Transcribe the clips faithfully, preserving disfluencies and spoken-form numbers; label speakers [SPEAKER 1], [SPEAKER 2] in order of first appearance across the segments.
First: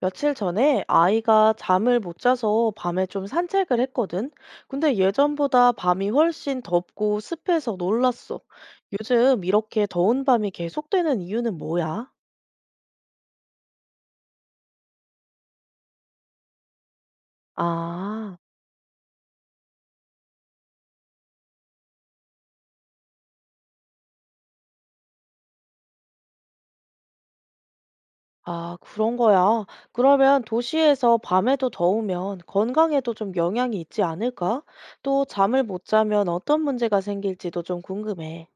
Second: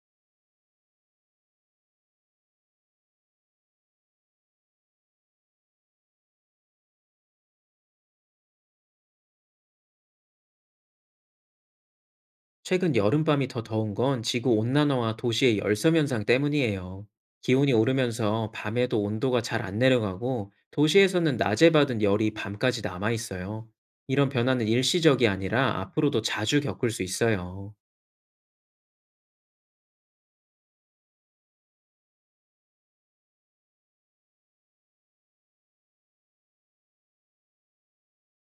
[SPEAKER 1] 며칠 전에 아이가 잠을 못 자서 밤에 좀 산책을 했거든. 근데 예전보다 밤이 훨씬 덥고 습해서 놀랐어. 요즘 이렇게 더운 밤이 계속되는 이유는 뭐야?
[SPEAKER 2] 최근 여름밤이 더 더운 건 지구 온난화와 도시의 열섬 현상 때문이에요. 기온이
[SPEAKER 1] 아,
[SPEAKER 2] 오르면서 밤에도 온도가 잘 안 내려가고 도시에서는 낮에 받은 열이 밤까지 남아 있어요. 이런 변화는 일시적이 아니라 앞으로도 자주 겪을 수 있어요.
[SPEAKER 1] 아, 그런 거야. 그러면 도시에서 밤에도 더우면 건강에도 좀 영향이 있지 않을까? 또 잠을 못 자면 어떤 문제가 생길지도 좀 궁금해.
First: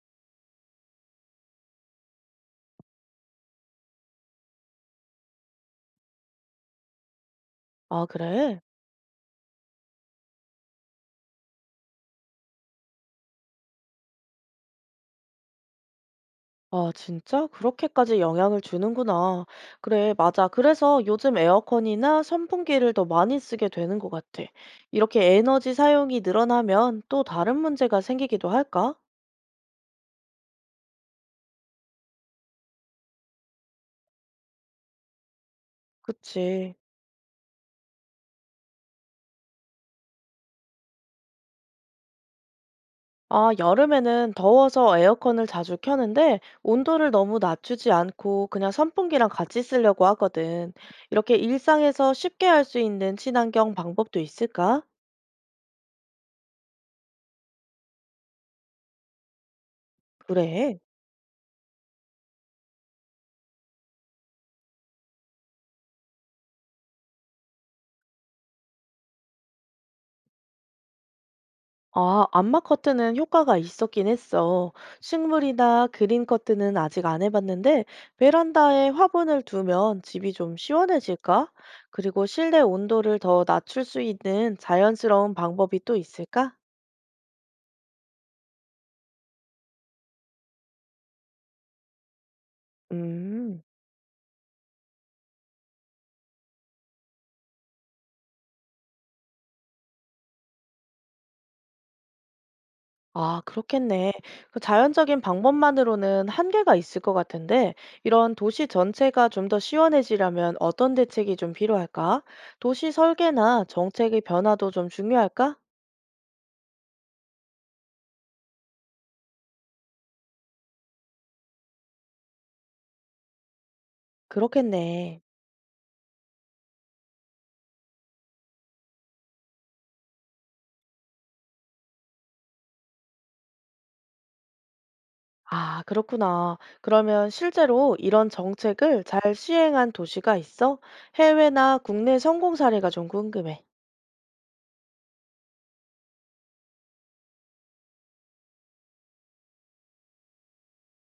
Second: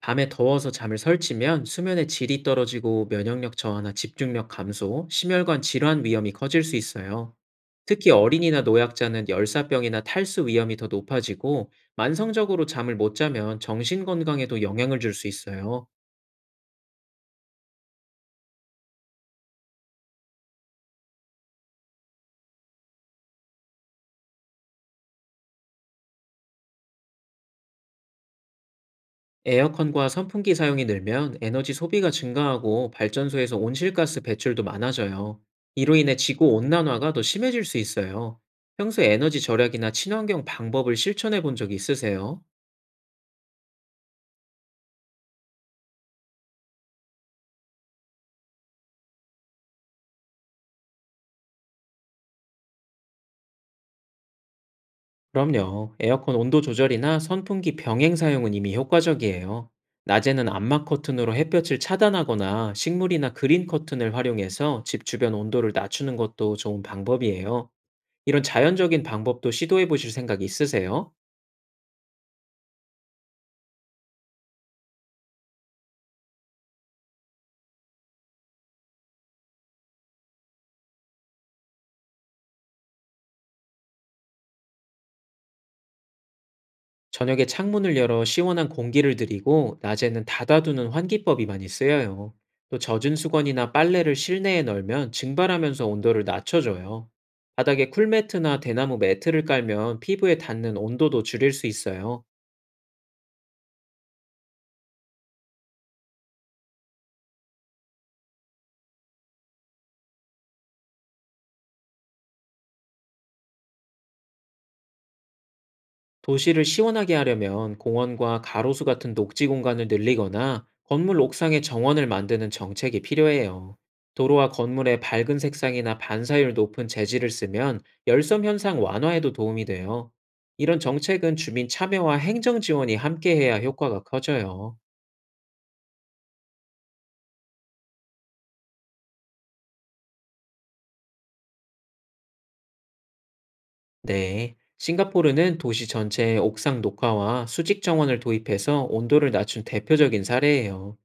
[SPEAKER 2] 밤에 더워서 잠을 설치면 수면의 질이 떨어지고 면역력 저하나 집중력 감소, 심혈관 질환 위험이 커질 수 있어요.
[SPEAKER 1] 아,
[SPEAKER 2] 특히
[SPEAKER 1] 그래?
[SPEAKER 2] 어린이나 노약자는 열사병이나 탈수 위험이 더 높아지고 만성적으로 잠을 못 자면 정신 건강에도 영향을 줄 수 있어요.
[SPEAKER 1] 아, 진짜? 그렇게까지 영향을 주는구나. 그래, 맞아. 그래서 요즘 에어컨이나 선풍기를 더 많이 쓰게 되는 것 같아. 이렇게 에너지 사용이 늘어나면 또 다른 문제가 생기기도 할까?
[SPEAKER 2] 에어컨과 선풍기 사용이 늘면 에너지 소비가 증가하고 발전소에서 온실가스 배출도 많아져요. 이로 인해 지구
[SPEAKER 1] 그치.
[SPEAKER 2] 온난화가 더 심해질 수 있어요. 평소 에너지 절약이나 친환경 방법을 실천해 본 적이 있으세요?
[SPEAKER 1] 아, 여름에는 더워서 에어컨을 자주 켜는데 온도를 너무 낮추지 않고 그냥 선풍기랑 같이 쓰려고 하거든. 이렇게 일상에서 쉽게 할 수 있는 친환경 방법도 있을까?
[SPEAKER 2] 그럼요. 에어컨 온도 조절이나 선풍기 병행 사용은 이미 효과적이에요. 낮에는
[SPEAKER 1] 그래.
[SPEAKER 2] 암막 커튼으로 햇볕을 차단하거나 식물이나 그린 커튼을 활용해서 집 주변 온도를 낮추는 것도 좋은 방법이에요. 이런 자연적인 방법도 시도해 보실 생각 있으세요?
[SPEAKER 1] 아, 암막 커트는 효과가 있었긴 했어. 식물이나 그린 커트는 아직 안 해봤는데, 베란다에 화분을 두면 집이 좀 시원해질까? 그리고 실내 온도를 더 낮출 수 있는 자연스러운 방법이 또 있을까?
[SPEAKER 2] 저녁에 창문을 열어 시원한 공기를 들이고 낮에는 닫아두는 환기법이 많이 쓰여요. 또 젖은
[SPEAKER 1] 음,
[SPEAKER 2] 수건이나 빨래를 실내에 널면 증발하면서 온도를 낮춰줘요. 바닥에 쿨매트나 대나무 매트를 깔면 피부에 닿는 온도도 줄일 수 있어요.
[SPEAKER 1] 아, 그렇겠네. 그 자연적인 방법만으로는 한계가 있을 것 같은데, 이런 도시 전체가 좀 더 시원해지려면 어떤 대책이 좀 필요할까? 도시 설계나 정책의 변화도 좀 중요할까?
[SPEAKER 2] 도시를 시원하게 하려면 공원과 가로수 같은 녹지 공간을 늘리거나 건물 옥상에 정원을 만드는 정책이 필요해요. 도로와 건물의
[SPEAKER 1] 그렇겠네.
[SPEAKER 2] 밝은 색상이나 반사율 높은 재질을 쓰면 열섬 현상 완화에도 도움이 돼요. 이런 정책은 주민 참여와 행정 지원이 함께해야 효과가 커져요.
[SPEAKER 1] 아, 그렇구나. 그러면 실제로 이런 정책을 잘 시행한 도시가 있어? 해외나 국내 성공 사례가 좀 궁금해.
[SPEAKER 2] 네, 싱가포르는 도시 전체에 옥상 녹화와 수직 정원을 도입해서 온도를 낮춘 대표적인 사례예요.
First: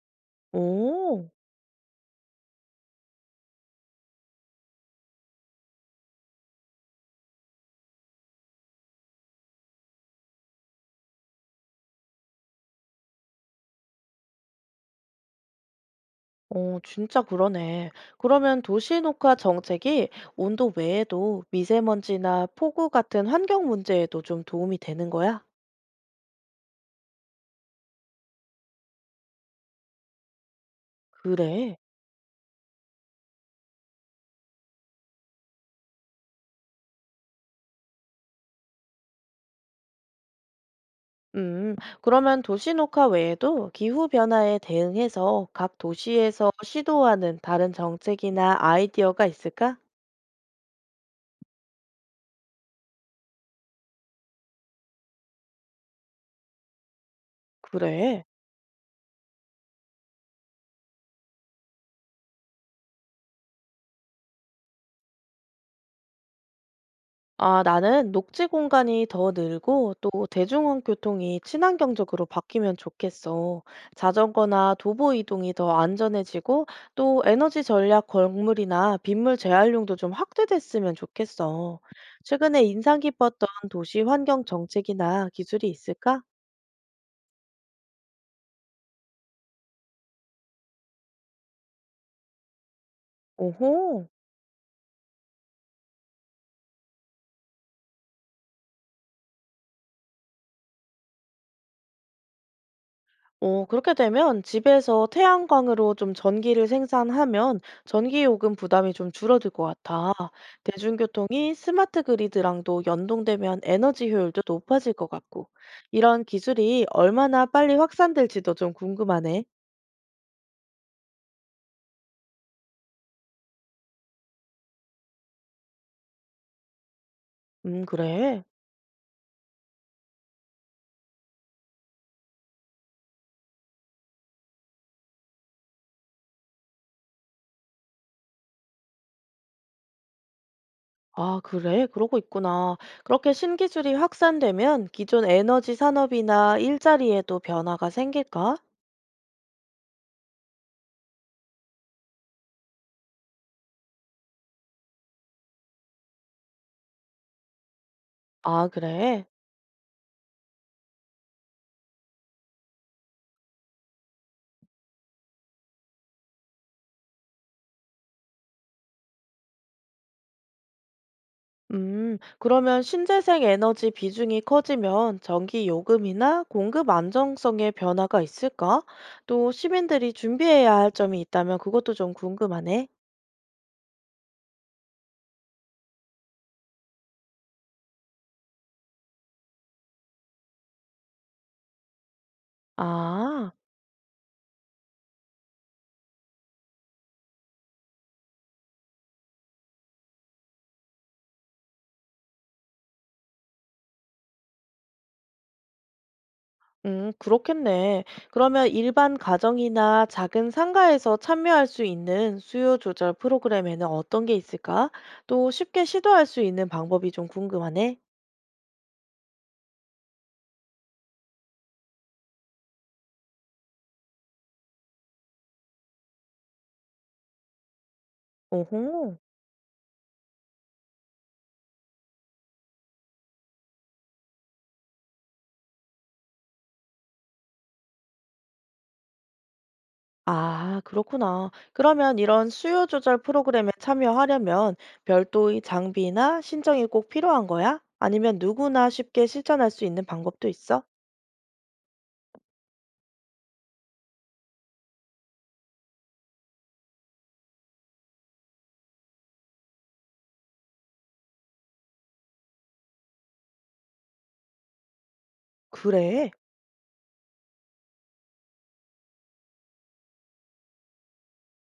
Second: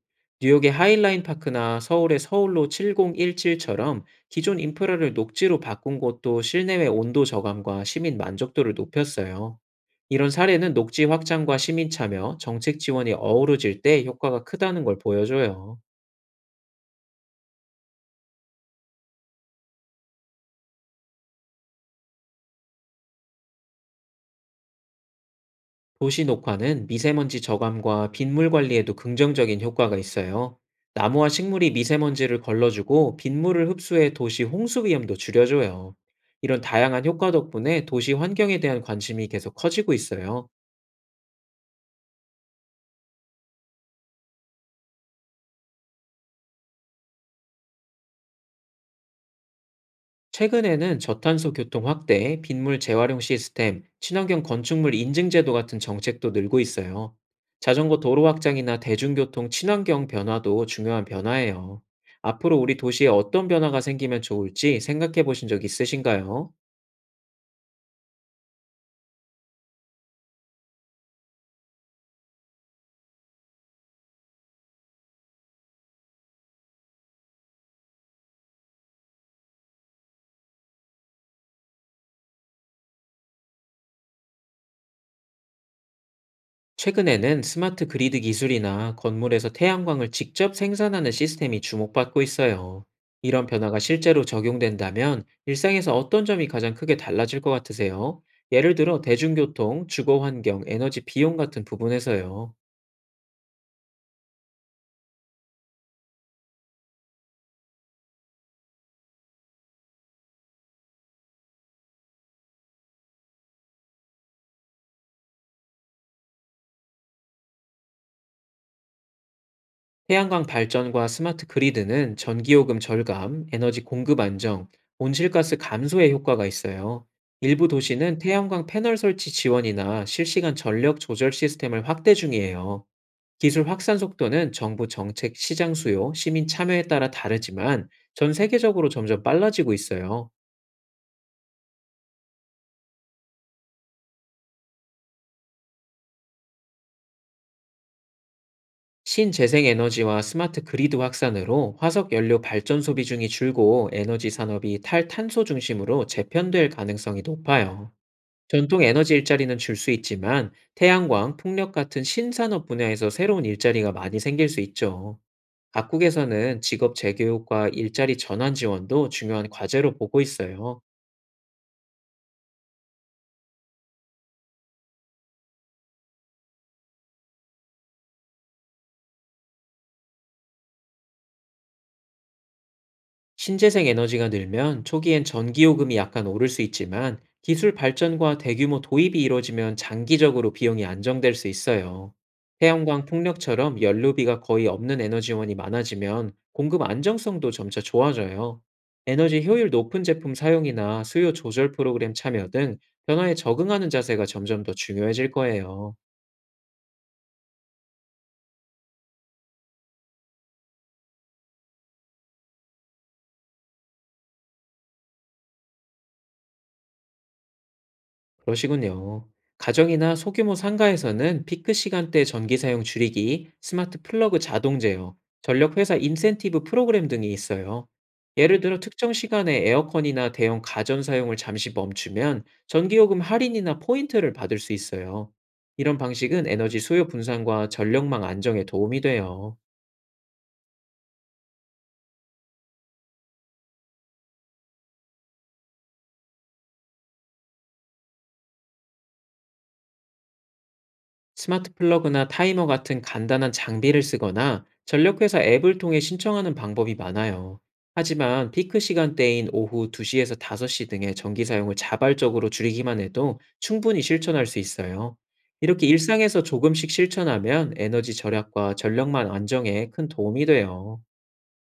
[SPEAKER 2] 뉴욕의 하일라인
[SPEAKER 1] 오,
[SPEAKER 2] 파크나 서울의 서울로 칠공일칠처럼 기존 인프라를 녹지로 바꾼 곳도 실내외 온도 저감과 시민 만족도를 높였어요. 이런 사례는 녹지 확장과 시민 참여, 정책 지원이 어우러질 때 효과가 크다는 걸 보여줘요.
[SPEAKER 1] 어, 진짜 그러네. 그러면 도시 녹화 정책이 온도 외에도 미세먼지나 폭우 같은 환경 문제에도 좀 도움이 되는 거야?
[SPEAKER 2] 도시 녹화는 미세먼지 저감과 빗물 관리에도 긍정적인 효과가 있어요. 나무와 식물이
[SPEAKER 1] 그래.
[SPEAKER 2] 미세먼지를 걸러주고 빗물을 흡수해 도시 홍수 위험도 줄여줘요. 이런 다양한 효과 덕분에 도시 환경에 대한 관심이 계속 커지고 있어요.
[SPEAKER 1] 음, 그러면 도시 녹화 외에도 기후 변화에 대응해서 각 도시에서 시도하는 다른 정책이나 아이디어가 있을까?
[SPEAKER 2] 최근에는 저탄소 교통 확대, 빗물 재활용 시스템, 친환경 건축물 인증 제도 같은 정책도 늘고 있어요. 자전거
[SPEAKER 1] 그래.
[SPEAKER 2] 도로 확장이나 대중교통 친환경 변화도 중요한 변화예요. 앞으로 우리 도시에 어떤 변화가 생기면 좋을지 생각해 보신 적 있으신가요?
[SPEAKER 1] 아, 나는 녹지 공간이 더 늘고 또 대중교통이 친환경적으로 바뀌면 좋겠어. 자전거나 도보 이동이 더 안전해지고 또 에너지 전략 건물이나 빗물 재활용도 좀 확대됐으면 좋겠어. 최근에 인상 깊었던 도시 환경 정책이나 기술이 있을까?
[SPEAKER 2] 최근에는 스마트 그리드 기술이나 건물에서 태양광을 직접 생산하는 시스템이 주목받고 있어요. 이런 변화가
[SPEAKER 1] 오호.
[SPEAKER 2] 실제로 적용된다면 일상에서 어떤 점이 가장 크게 달라질 것 같으세요? 예를 들어 대중교통, 주거 환경, 에너지 비용 같은 부분에서요.
[SPEAKER 1] 어, 그렇게 되면 집에서 태양광으로 좀 전기를 생산하면 전기요금 부담이 좀 줄어들 것 같아. 대중교통이 스마트 그리드랑도 연동되면 에너지 효율도 높아질 것 같고. 이런 기술이 얼마나 빨리 확산될지도 좀 궁금하네.
[SPEAKER 2] 태양광 발전과 스마트 그리드는 전기요금 절감, 에너지 공급 안정, 온실가스 감소에 효과가 있어요. 일부
[SPEAKER 1] 음,
[SPEAKER 2] 도시는
[SPEAKER 1] 그래.
[SPEAKER 2] 태양광 패널 설치 지원이나 실시간 전력 조절 시스템을 확대 중이에요. 기술 확산 속도는 정부 정책, 시장 수요, 시민 참여에 따라 다르지만 전 세계적으로 점점 빨라지고 있어요.
[SPEAKER 1] 아, 그래. 그러고 있구나. 그렇게 신기술이 확산되면 기존 에너지 산업이나 일자리에도 변화가 생길까?
[SPEAKER 2] 신재생 에너지와 스마트 그리드 확산으로 화석 연료 발전 소비 중이 줄고 에너지 산업이 탈탄소 중심으로 재편될 가능성이 높아요.
[SPEAKER 1] 아,
[SPEAKER 2] 전통 에너지
[SPEAKER 1] 그래.
[SPEAKER 2] 일자리는 줄 수 있지만 태양광, 풍력 같은 신산업 분야에서 새로운 일자리가 많이 생길 수 있죠. 각국에서는 직업 재교육과 일자리 전환 지원도 중요한 과제로 보고 있어요.
[SPEAKER 1] 음, 그러면 신재생 에너지 비중이 커지면 전기 요금이나 공급 안정성에 변화가 있을까? 또 시민들이 준비해야 할 점이 있다면 그것도 좀 궁금하네.
[SPEAKER 2] 신재생 에너지가 늘면 초기엔 전기요금이 약간 오를 수 있지만 기술 발전과 대규모 도입이 이뤄지면 장기적으로 비용이 안정될 수 있어요. 태양광
[SPEAKER 1] 아,
[SPEAKER 2] 풍력처럼 연료비가 거의 없는 에너지원이 많아지면 공급 안정성도 점차 좋아져요. 에너지 효율 높은 제품 사용이나 수요 조절 프로그램 참여 등 변화에 적응하는 자세가 점점 더 중요해질 거예요.
[SPEAKER 1] 음, 그렇겠네. 그러면 일반 가정이나 작은 상가에서 참여할 수 있는 수요 조절 프로그램에는 어떤 게 있을까? 또 쉽게 시도할 수 있는 방법이 좀 궁금하네.
[SPEAKER 2] 그러시군요. 가정이나 소규모 상가에서는 피크 시간대 전기 사용 줄이기, 스마트 플러그 자동 제어, 전력 회사 인센티브 프로그램 등이 있어요. 예를 들어 특정
[SPEAKER 1] 오호.
[SPEAKER 2] 시간에 에어컨이나 대형 가전 사용을 잠시 멈추면 전기요금 할인이나 포인트를 받을 수 있어요. 이런 방식은 에너지 소요 분산과 전력망 안정에 도움이 돼요.
[SPEAKER 1] 아, 그렇구나. 그러면 이런 수요 조절 프로그램에 참여하려면 별도의 장비나 신청이 꼭 필요한 거야? 아니면 누구나 쉽게 실천할 수 있는 방법도 있어?
[SPEAKER 2] 스마트 플러그나 타이머 같은 간단한 장비를 쓰거나 전력회사 앱을 통해 신청하는 방법이 많아요. 하지만 피크 시간대인 오후 두 시에서 다섯 시 등의 전기 사용을 자발적으로 줄이기만 해도 충분히 실천할 수 있어요. 이렇게
[SPEAKER 1] 그래.
[SPEAKER 2] 일상에서 조금씩 실천하면 에너지 절약과 전력만 안정에 큰 도움이 돼요.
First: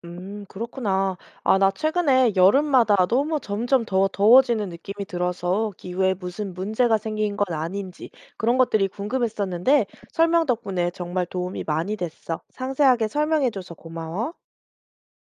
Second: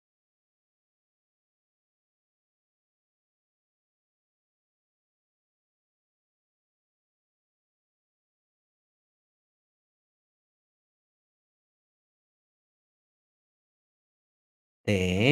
[SPEAKER 1] 음, 그렇구나. 아, 나 최근에 여름마다 너무 점점 더 더워지는 느낌이 들어서 기후에 무슨 문제가 생긴 건 아닌지 그런 것들이 궁금했었는데 설명 덕분에 정말 도움이 많이 됐어. 상세하게 설명해줘서 고마워.
[SPEAKER 2] 네.